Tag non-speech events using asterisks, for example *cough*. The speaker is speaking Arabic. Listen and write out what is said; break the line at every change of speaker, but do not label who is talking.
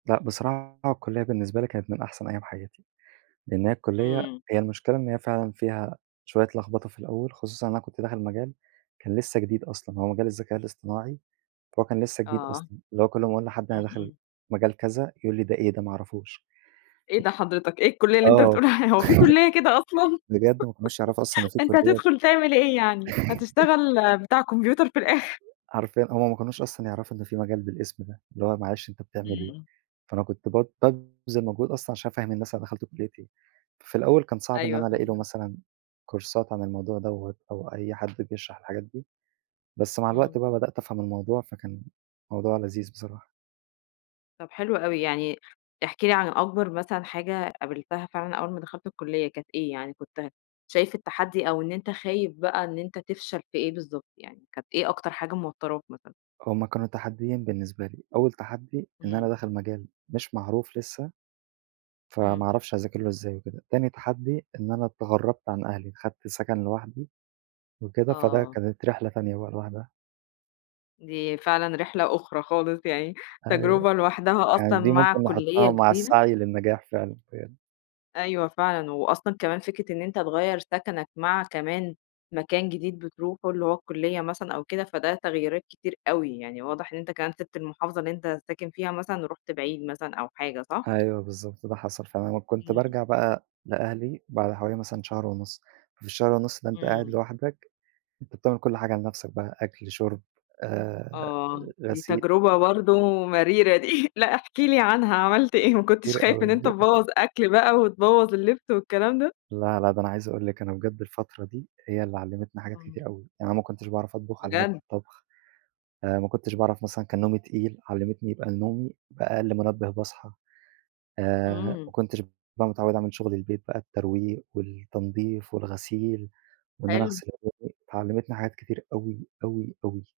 لأ، بصراحة الكلِّية بالنسبة لي كانت من أحسن أيام حياتي؛ لإن هي الكلِّية
إمم.
هي المشكلة إن هي فعلًا فيها شوية لخبطة في الأول، خصوصًا إن أنا كنت داخل مجال كان لسه جديد أصلًا، هو مجال الذكاء الاصطناعي، فهو كان لسه جديد
آه.
أصلًا، اللي هو كل أما أقول لحد
إمم،
أنا داخل
إمم.
مجال كذا يقول لي ده إيه ده ما أعرفوش
إيه ده حضرتك، إيه الكلَِية اللي أنت
آه
بتقول عليها هو فيه
*chuckles*
كلِّية كده أصلًا؟
بجد ما كانوش يعرفوا أصلًا إن
*giggles*
في
أنت
كلية
هتدخل تعمل إيه يعني هتشتغل
*chuckles*
بتاع كمبيوتر في الآخر.
حرفيًا هُم ما كانوش أصلًا يعرفوا إن في مجال بالاسم ده، اللي هو معلش أنت بتعمل
إمم،
إيه،
إمم.
فأنا كنت ب بابذل مجهود أصلًا عشان أفهِّم الناس أنا دَخَلت كلية إيه، ففي الأول كان صعب إن
أيوه،
أنا ألاقي له
فاهماك.
مثلًا كورسات عن الموضوع دوَّة، أو أي حد بيشرح الحاجات دي، بس مع الوقت
إمم.
بقى بدأت أفهم الموضوع، فكان موضوع لذيذ بصراحة.
طَب حلو أوي، يعني احكِ لي عن أكبر مثلًا حاجة قابلتها فعلًا أول ما دخلت الكلِّية، كانت إيه، يعني كنت شايف التحدي، أو إن أنت خايف بقى، إن أنت تفشل في إيه بالضبط يعني، كانت إيه أكتر حاجة موتراك مثلًا؟
هُم كانوا تحديين بالنسبة لي، أول تحدي إن أنا
إمم.
داخل مجال مش معروف لسه، فما
إمم.
أعرفش أذاكر له إزاي وكده، تاني تحدي إن أنا اتغرّبت عن أهلي، خدت سكن لوحدي وكده، فده
آه.
كانت رحلة تانية بقى لوحدها.
دي فعلًا رحلة أُخرى خالص، يعني
أيوه،
تجربة لوحدها
يعني
أصلًا
دي
مع
ممكن
كلِّية
نحطها مع
جديدة
السعي للنجاح فعلًا بجد.
أيوه فعلًا، وأصلًا كمان فكرة إن أنت تغيّر سكَنَك مع كمان مكان جديد بتروحه، اللي هو الكلِّية مثلًا أو كده، فده تغييرات كتير أوي، يعني واضح إن أنت كمان سيبت المحافظة اللي أنت ساكن فيها مثلًا، ورُحت بعيد مثلًا أو حاجة صح؟
أيوه بالضبط، ده حصل فعلًا،
إمم،
وكنت
إمم.
بارجع بقى لأهلي بعد حوالي مثلًا شهر ونُص، في الشهر ونُص ده أنت قاعد
إمم.
لوحدك، أنت بتعمل كل حاجة لنفْسك بقى أكل، شُرب، آآ،
آه، دي
غسيل.
تجربة برضو مريرة دي *chuckles* لأ احكِ لي عنها عملت إيه، ما كنتش خايف إن أنت
*unintelligible*
تبوّظ أكل بقى وتبوّظ اللبس والكلام ده؟
لا، لا ده أنا عايز أقول لِك أنا بجد الفترة دي، هي اللي علمتني حاجات
إمم.
كتير أوي، يعني أنا ما كنتش باعرف أطبخ، علّمتني
بجد؟!
الطبخ، آآ، ما كنتش باعرف مثلًا كان نومي تقيل، علمتني يبقى نومي بقى أقل منبه باصحى، آآ، ما
إمم.
كنتش بقى متعوِّد أعمل شُغل البيت بقى الترويق والتنضيف والغسيل، وإن أنا
حلو.
أغسل هدومي، فعلّمتني حاجات كتير أوي، أوي، أوي.